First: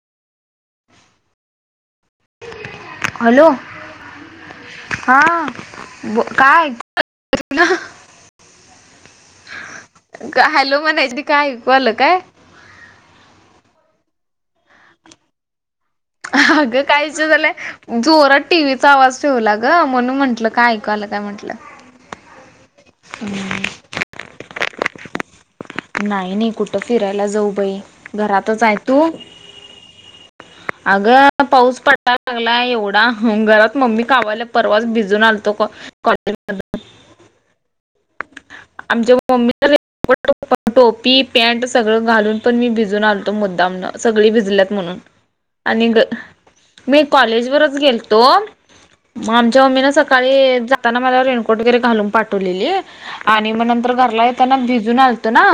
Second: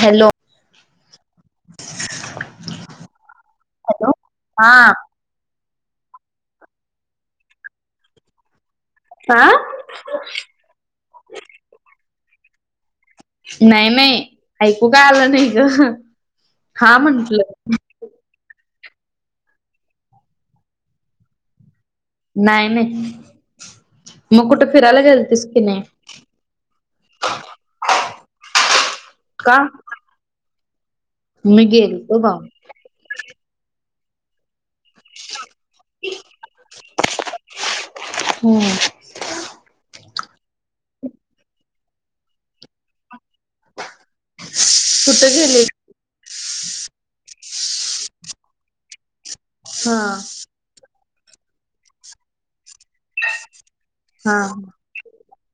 Hello hello हा ब काय हा हॅलो मनजी काय ऐकवालं काय नाही नाही ऐकू का आलं नाही ग अगं हा काहीच झाला म्हंटलं जोरात टीव्हीचा आवाज ठेवला ग म्हणून म्हंटलं काय ऐकायला काय म्हटलं नाही नाही मग कुठं फिरायला गेल तस की नाही नाही नाही कुठं फिरायला जाऊ बाई घरातच आहे तू का. अगं मी पाऊस गेलतो पडायला भावा लागलाय एवढा ह घरात मम्मी कावायल्या परवास भिजून आल्तो कॉ कॉलेज मदन. हम्म आम जेव्हा. मम्मी तर टोपी पॅन्ट सगळं घालून पण मी भिजून आणलतो मुद्दामनं. सगळी भिजल्यात म्हणून हो गेली आणि ग मी कॉलेजवररच गेलतो मग आमच्या मम्मी ना हा सकाळी जाताना मला रेनकोट वगैरे घालून पाठवलेली आणि मग नंतर घरला हा येताना भिजून आलतो ना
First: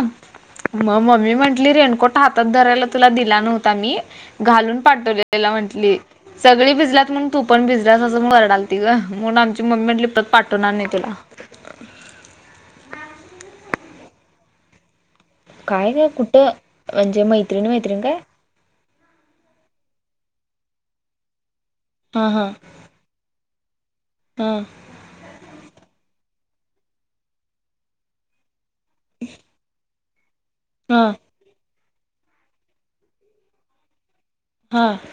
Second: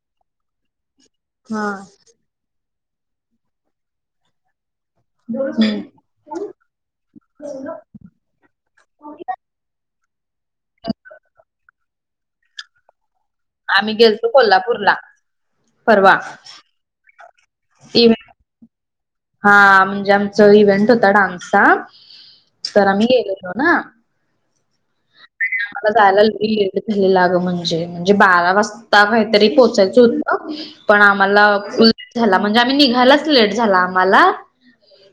मग मम्मी हा म्हंटली रेनकोट ह धला तु दि न्ही घा म्ह सग भिजलात म्हण तू पण भिला घरडालती ग म्हणून आमची मम्मी लिपत पाठवणार नाही तुला आम्ही गेलतो कोल्हापूर ला काय का कुठं म्हणजे मैत्रिण मैत्रिण काय इव्हेंट हा म्हणजे आमचा इव्हेंट होता डान्सचा हा हा र मीो ना हां मला जायला लेट झालेलंग म्हणजे म्हणजे बारा वाजता काहीतरी पोहचाल. हो पण हा आम्हाला उ झाला म्हणजे आम्ही निघायलाच लेट झाला आम्हाला.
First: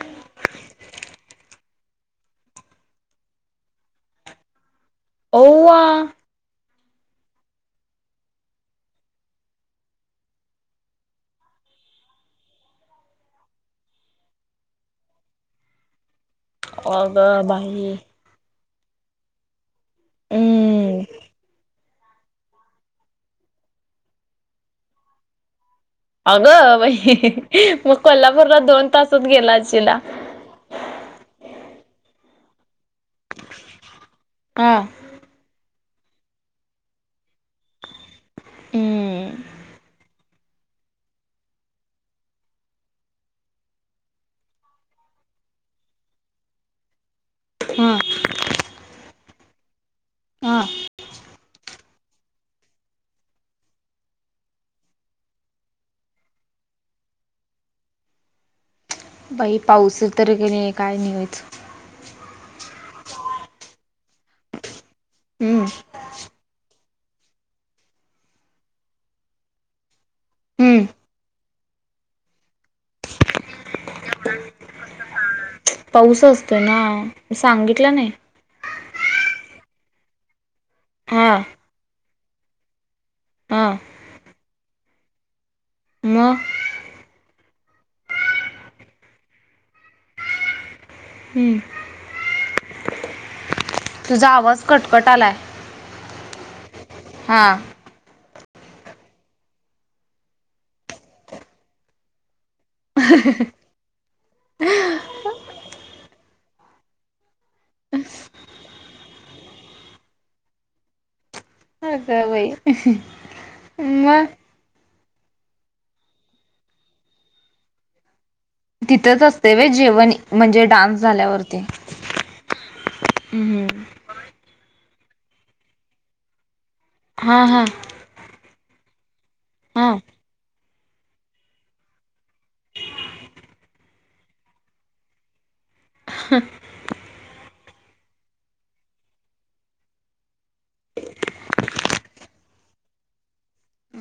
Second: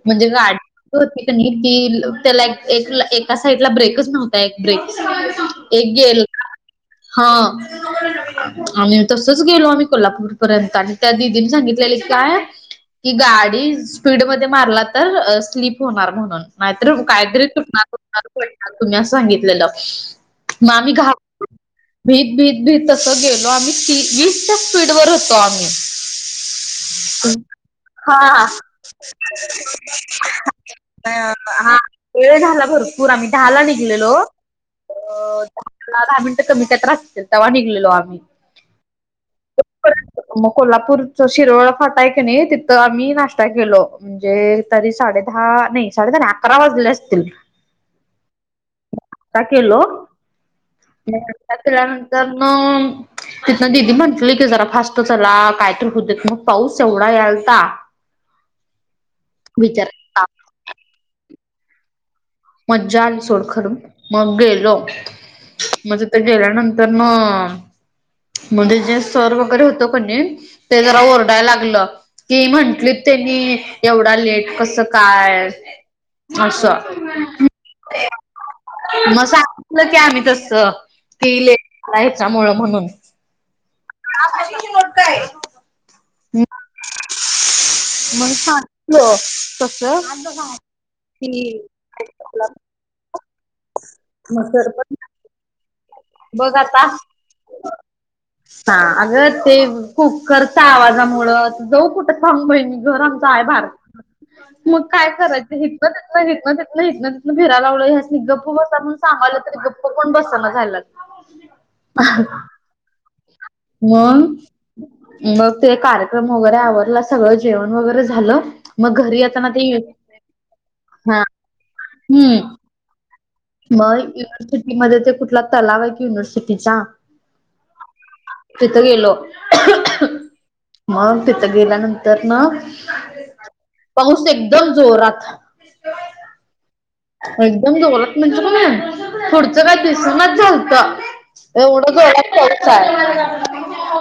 म्हणजे गाडी होती की त्याला एका साईड ला ब्रेकच नव्ह ब्रिक ओवा एक गेल हा. आणिम् तसच गेलो आम्ही कोल्हापूर पर्यंत आणि त्या दिदीने सांगितलेलं की काय कि गाडी स्पीडमध्ये मारला तर स्लीप होणार म्हणून. नाहीतर काहीतरी अगं बाई सुटणारणार तुम्ही अस सांगितलेलं मग आम्ही हम्म घा भीत भीत भीत तसं गेलो आम्ही वीस स्पीड वर होतो आम्ही. अगं बाई मग हा हा. कोल्हापूरला दोन तासात गेला असशीला नही आता हा वेळ झाला भरपूर आम्ही दहाला निघलेलो. हा अ दहा [unintelligible] दहा मिनटं कमी त्या त्रास असतील तेव्हा निघलेलो आम्ही. हम्म अ म कोल्हापूरचा शिरवळा फाटायक नाही तिथं आम्ही नाश्ता केलो. म्हणजे तरी साडे दहा नाही साडे दहानाही अकरा वाजले असतील. हां. काय केेलो. हा. [unintelligible] आपल्यानंतर मग. तिथन दिदी म्हंटले की जरा फास्ट चला कायतरी होत [unintelligible] मग पाऊस एवढा यालता. ह [inaudible] बाई पाऊस ईतरी क नाही काय नाही [unintelligible] ह्यच. मजा आली सोडखर मग गेलो हम्म म तीथ गेल्यानं तर म म्हणजे जे सर वगैरे होतो कणी ते हम्म जरा ओरडायला लाग गल की म्हंटली त्यांनी एवढा लेट कस काय, पाऊस असतो ना, असं सांगितलं नाही. मग सांगितलं की आम्ही तस हा की [unintelligible] लेयच्या मुळ म्हणून. हां. ह अशी बोलतंय. [unintelligible] मग मग सांगितलो तस. [unintelligible] किनी हम्म [unintelligible] तुझा आवाज पण कटकट आलाय. बघ आता. हा. ह अगं ते कुकरचा आवाजामुळ जाऊ कुठं थांब बईन. घर आमच आहे भारत मग काय करायच हितन तिथन हितन तिथन हितन फिराय लागलो ह्यासनी गप्प बसा म्हणून सांगालं तरी गप्प पण बसना झाल्यात. हा का बाई. मग मंग मग ते कार्यक्रम वगैरे आवरला सगळं जेवण वगैरे झालं. मग घरी तिथंच येताना असते वे ते जेवण म्हणजे डान्स हा झाल्यावरती. अ हम्म. अय युनिव्हर्सिटी मध्ये ते कुठला तलाव आहे की युनिव्हर्सिटीचा. हा हा. तिथं गेलो. हा. मग तिथं गेल्यानंतर ना, पाऊस एकदम जोरात. ह. एकदम जोरात म्हणते कनाय पुढचं काय दिसणाच झालंत. [unintelligible] का एवढं जोरात पाऊस हाय. [unintelligible]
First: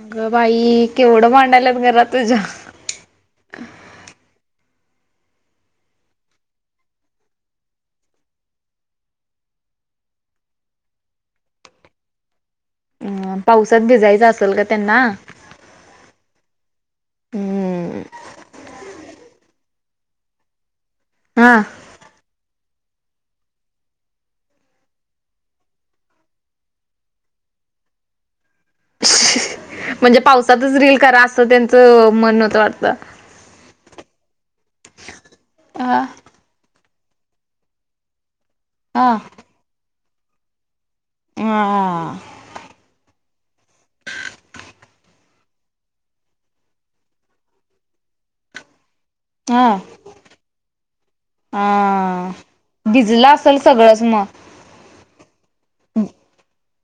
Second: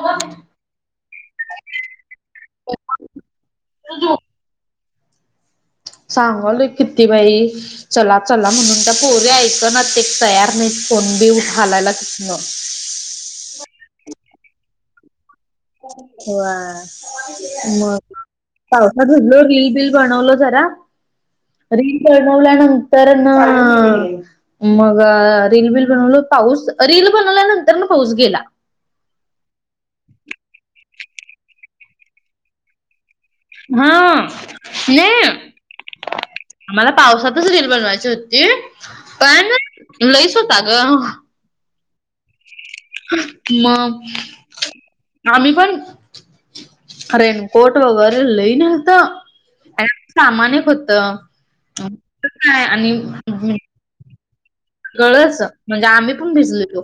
अग बाई केव्हडं भांडाल्यात घरात तूझ्या. जा झोप. [unintelligible] सांगल किती बाई. चला चला म्हणून त्या पोरी ऐंक ना, ते तयार नाही कोण बी उठ हालायला तिथन. हम्म पावसात भिजायच असेल ग त्यांना. वा ह हम्म. मग. [unintelligible] पावसात भिजलो की बिल बनवल जरा. हा. रील बनवल्यानंतर न. मग रील बिल बनवल पाऊस रील बनवल्यानंतर ना, पाऊस गेला. [unintelligible] म्हणजे पावसातच रील करा असं त्यांचं मन व्हतं वाटत. हा, नाही आ मला पावसातच रिल बनवायची होती, आ पण लईच होता ग. आ मग आम्ही पण रेनकोट वगैरे लई नेलत. आ आणि सामान एक होत. आ. कुठं काय आणि भिजलं असेल सगळंच मग सगळच म्हणजे आम्ही पण भिजलेलो.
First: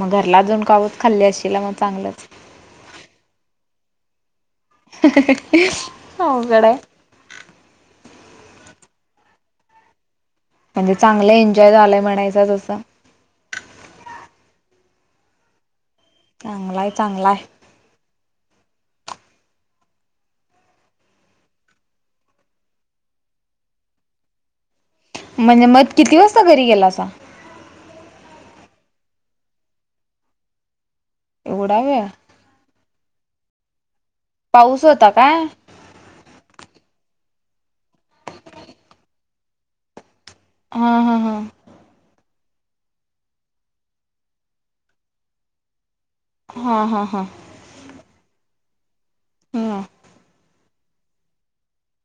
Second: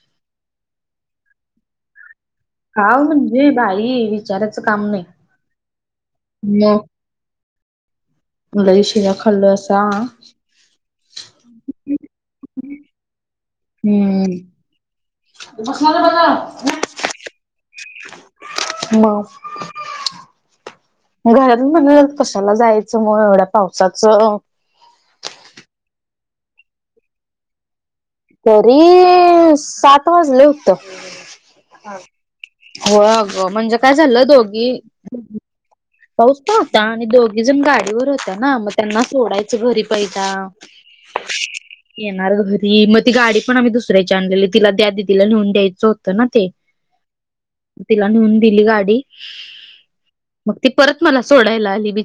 मग घरला जाऊन कावच खाल्ली असशीला मग चांगलंच. काव म्हणजे बाई विचाराचं काम नाही. अवघड आहे. मग लई शिव्या खाल्लो अशा म्हणजे चांगला एन्जॉय झालाय म्हणायचा तसा. हम्म. चांगलाय चांगलाय मग घरातली म्हणायल्यात कशाला जायचं मग एवढ्या पावसाचं. म्हणजे मग किती वाजता घरी गेलासा? तरी सात वाजले होत. एवढा वेळ होह अगं म्हणजे काय झालं दोघ पाऊस होता काय? पाऊस तर होता आणि दोघी जण गाडीवर होतो ना, मग त्यांना सोडायचं घरी पाहिला हा, हा, हा. येणार घरी मग ती गाडी पण आम्ही दुसऱ्याची आणलेली तिला त्या दिदीला नेऊन द्यायचं हो त ना ते, हा हा हा तिला नेऊन दिली गाडी. हा मग ती परत मला सोडायला आली. बि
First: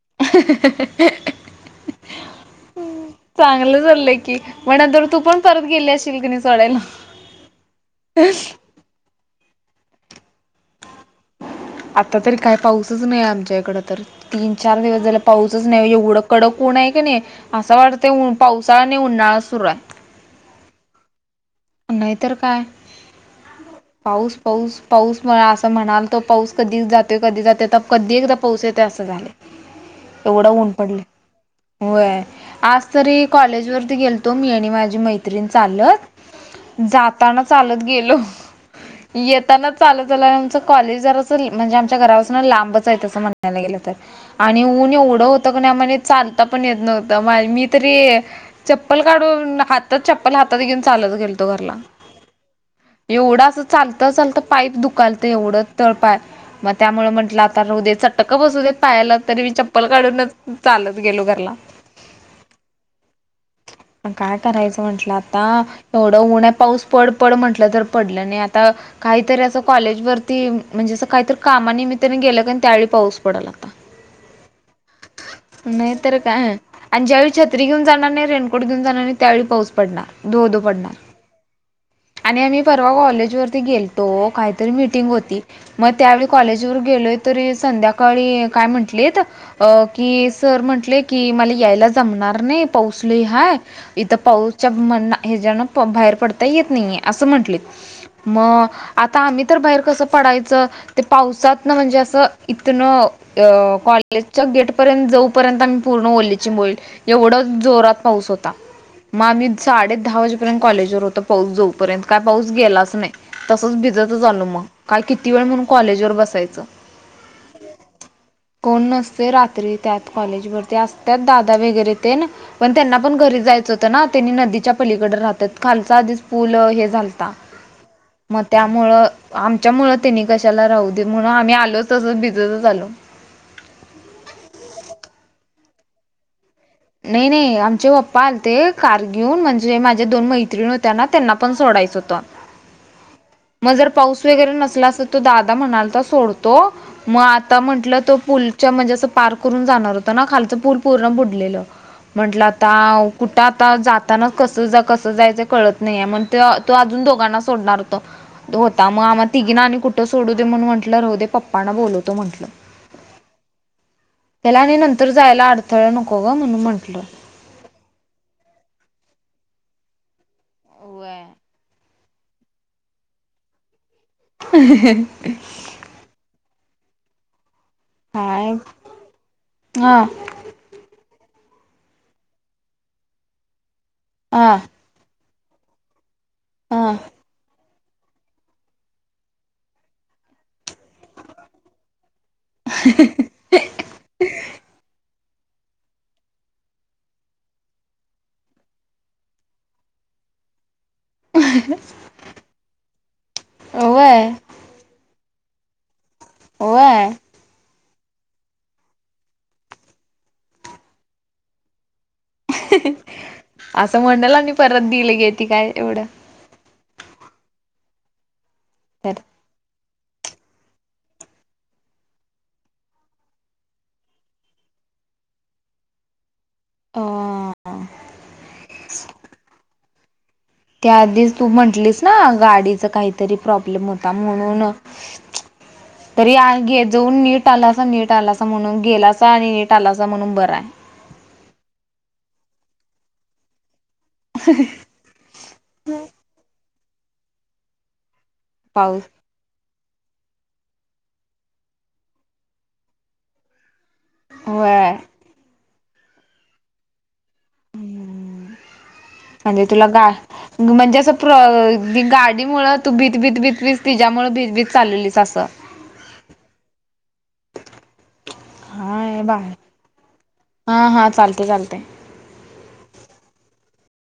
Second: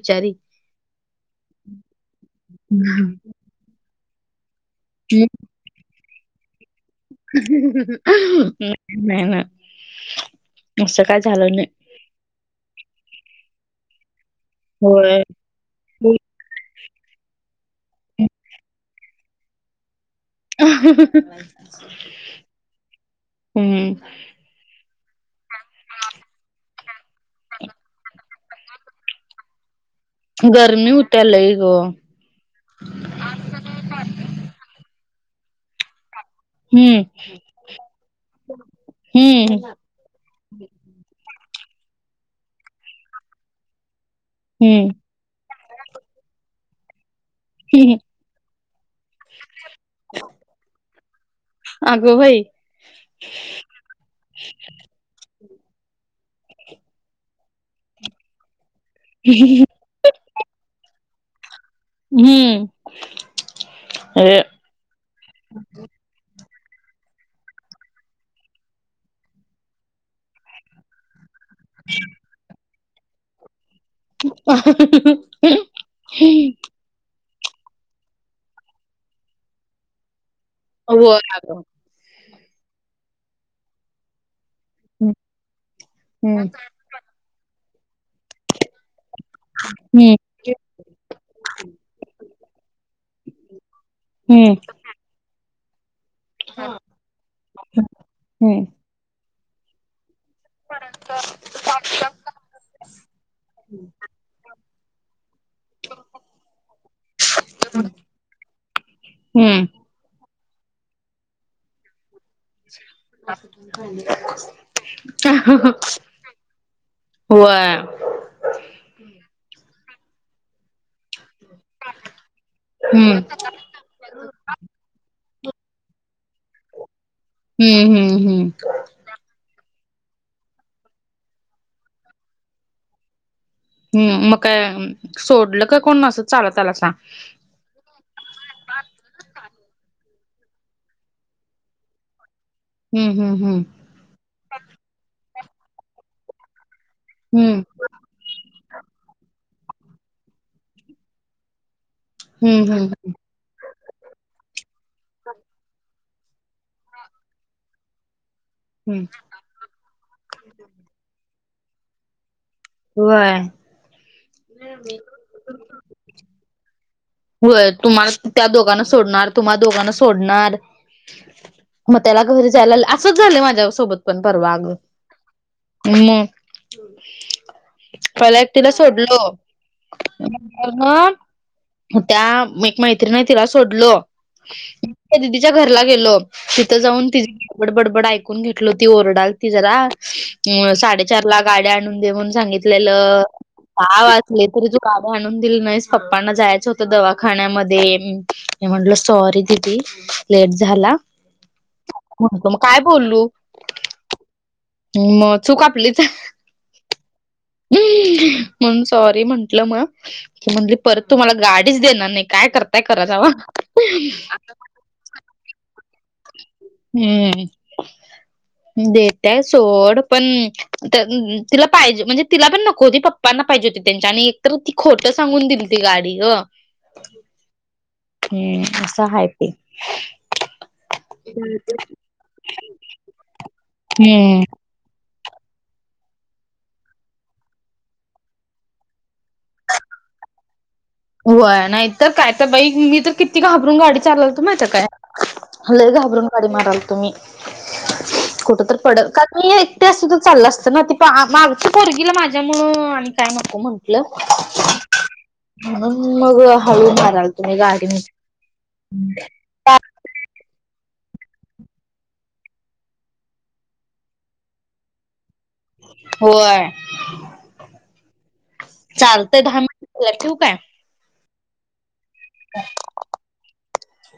हम्म चांगलं चाललंय की. मग नंतर तू पण परत गेली असशील कनई सोडायला. नाही नाही ना, असं काय झालं नाही. आता तरी काय पाऊसच नाही आमच्या इकडं तर, तीन चार दिवस झालं होय पाऊस ऊन हाय एवढं कडक ऊन आहे की नाही, असं वाटतंय पावसाळा आणि उन्हाळाच सुरू आहे. [unintelligible] नाहीतर काय. हम्म पाऊस पाऊस पाऊस मग असं म्हणालतो पाऊस कधी जातोय, कधी जातोय आता कधी एकदा पाऊस येतोय असं झालंय. [inaudible] एवढं ऊन पडलंय. होत्या लई ग व्हय आज तरी कॉलेजवरती गेलतो मी आणि माझी मैत्रीण चालत हम्म जाताना चालत गेलो, हम्म येताना चालत आलो. आमच कॉलेज जरास म्हणजे आमच्या घरापासन लांबच हाय तस म्हणायला गेलं तर आणि हम्म ऊन एवढं होत की नाही आम्हाला चालता पण येत नव्हतं. मी हम्म. तरी चप्पल काढून हातात चप्पल खातात घेऊन चालत गेलतो घरला. अगं बाई एवढा चालत चालता पाय दुखालतं एवढं तळपाय. मग त्यामुळं म्हटलं आता राहूदेत चटक बसूदेत पायाला, तरी मी चप्पल काढूनच चालत गेलो घरला. हम्म मग काय हे करायचं म्हटलं आता एवढं ऊन हाय पाऊस पड पड म्हटलं तर पडलं नाही आणि आता काहीतरी असं कॉलेजवरती म्हणजे असं काहीतरी कामा निमित्तानं गेलं कनई, त्यावेळी पाऊस पडलं आता. नाही तर काय. आणि ज्यावेळी छत्री घेऊन जाणार नाही, रेनकोट घेऊन जाणार नाही त्यावेळी पाऊस पडणार धो-धो. होय आग. आणि आम्ही परवा कॉलेज वरती गेलतो काय त मीटिंग हम्म होती मग त्यावेळी हम्म कॉलेजवर गेलोय तरी संध्याकाळी काय म्हंटली. अ की सर म्हंटले की मला यायला जमणार नाही पाऊसल हाय. इथं हम्म पाऊसच्या म्हण. हे जण बाहेर पडता येत नाहीे असं म्हंटले मग हम्म आता आम्ही तर बाहेर कस. पडायच ते पावसात ना म्हणजे असं इथन कॉलेज गेट. पर्यंत जाऊ पर्यंत पूर्ण ओली बल एवढ जोरात पाऊस होता हम्म मगमी हम्म. साडे दहा वाजे. र्य कॉलेज व हों पाऊस जऊपर्यंत काय पाऊस गेलाच नाही तसच भिजत झा आलो मग काय किती वेळ म्हणून कॉलेज वर बसायचं. होय कोण नसते रात्री त्यात कॉलेजवररती असते. त्यात दादा वगैरे ते ना पण त्यांना हम्म पण घरी जायचं. [unintelligible] त्यांनी नदीच्या पलीकडं राहतात. खालच आधीच फुलं हे झालतात हम्म हम्म मग हम्म त्यामुळं आमच्या मुळ त्यांनी कशाला राहू दे म्हणून आम्ही आलोच तसच भिजतच आलो. हम् मग काय सोडलं का कोण न असं चालत आला सां. नाही नाही आमचे पप्पा आलते कार घेऊन म्हणजे माझ्या दोन मैत्रिणी होत्या ना त्यांना पण सोडायचं होतं. हम्म हम्म हम्म मग जर पाऊस वगैरे नसला अस तो दादा म्हणाल सोडतो मग आता म्हंटल तोल म्हणजे असं पार्क करून जाणार होत ना खालच पूल पूर्ण बुडलेलं म्हंटलं हम्म हम्म हम्म आताुठ आता जाता कस कसं जायच कळत नाहीय मण तो अजून दोघांना सोडणार होत. होता मग हम्म आम्हा तिघीना आणि कुठं सोडू दे म्हणून म्हटलं राहू दे पप्पाना बोलवतो म्हटलं. होय. त्याला आणि नंतर जायला अडथळा नको ग म्हणून म्हंटलं. होय तुम्हाला त्या दोघांना सोडणार, तुम्हा दोघांना सोडणार. व्हय मग त्याला घरी जायला असंच झालं माझ्या सोबत पण परवाग. हम पला एक काय तिला सोडलो हा मग त्या एक मैत्रीिणी तिला सोडलो हा दिदीच्या घरला गेलो. तिथं हा जाऊन ति बडबडबडबड ऐकून घेतल हो ती ओरडाल ती जरा अ साडेचार ला गाड आणून देऊन सांगित गावचले तरी तू गाड आणून दिली नाहीस पप्पांना जायच. होत दवाखान्यामध्ये म्हटलं सॉरी दिदी लेट झाला. हो मग काय बोललू. अह होय. मग चूक आपलीच. हो य हम् मण सॉरी म्हंटलं मग म्ह परत तुम्हाला गाडीच देणार नाही. काय करताय करा जावा. असं म्हणल आणि परत दिल गे ती काय एवढं. हम्म. तर देत्याय सोड. पण त तिला पाहिजे म्हणजे तिला पण नको होती पप्पांना पाहिजे होती त्यांच्या. आणि तर ती खोटं सांगून दिलती गाडी ग. अ. हम्म. असं हाय ते. त्याआधीच तू म्हटलीस ना, गाडीचा काहीतरी प्रॉब्लेम होता हम्म म्हणून. [inaudible] तरी आ गे जाऊन नीट आलासा नीट आलासा म्हणून गेलासा आणि नीट आलासा म्हणून बर आहे. होय नाहीतर काय तर बाई. मी तर किती घाबरून गाडी चालवतो माहिती काय. लय घाबरून गाडी मारालतो मी. कुठ तर पड पाऊस का मी एकटी सुद्धा चाललं असतं ना. ते प मागची पोरगीला माझ्यामुळ आणि काय नको म्हंटलं. व्हय. म्हणून मग हळू मारालतो मी गाडी मी. हं. म्हणजे तुला गा म्हणजे असं प्र दी गाडी मुळं तू भीत भीत भीत भीत तिज्यामुळं भीत भीत चाललेलीस असं. होय. चालतय दहा मिनिट ठेवु काय. हं हं. चालतेय चालतेय. [inaudible]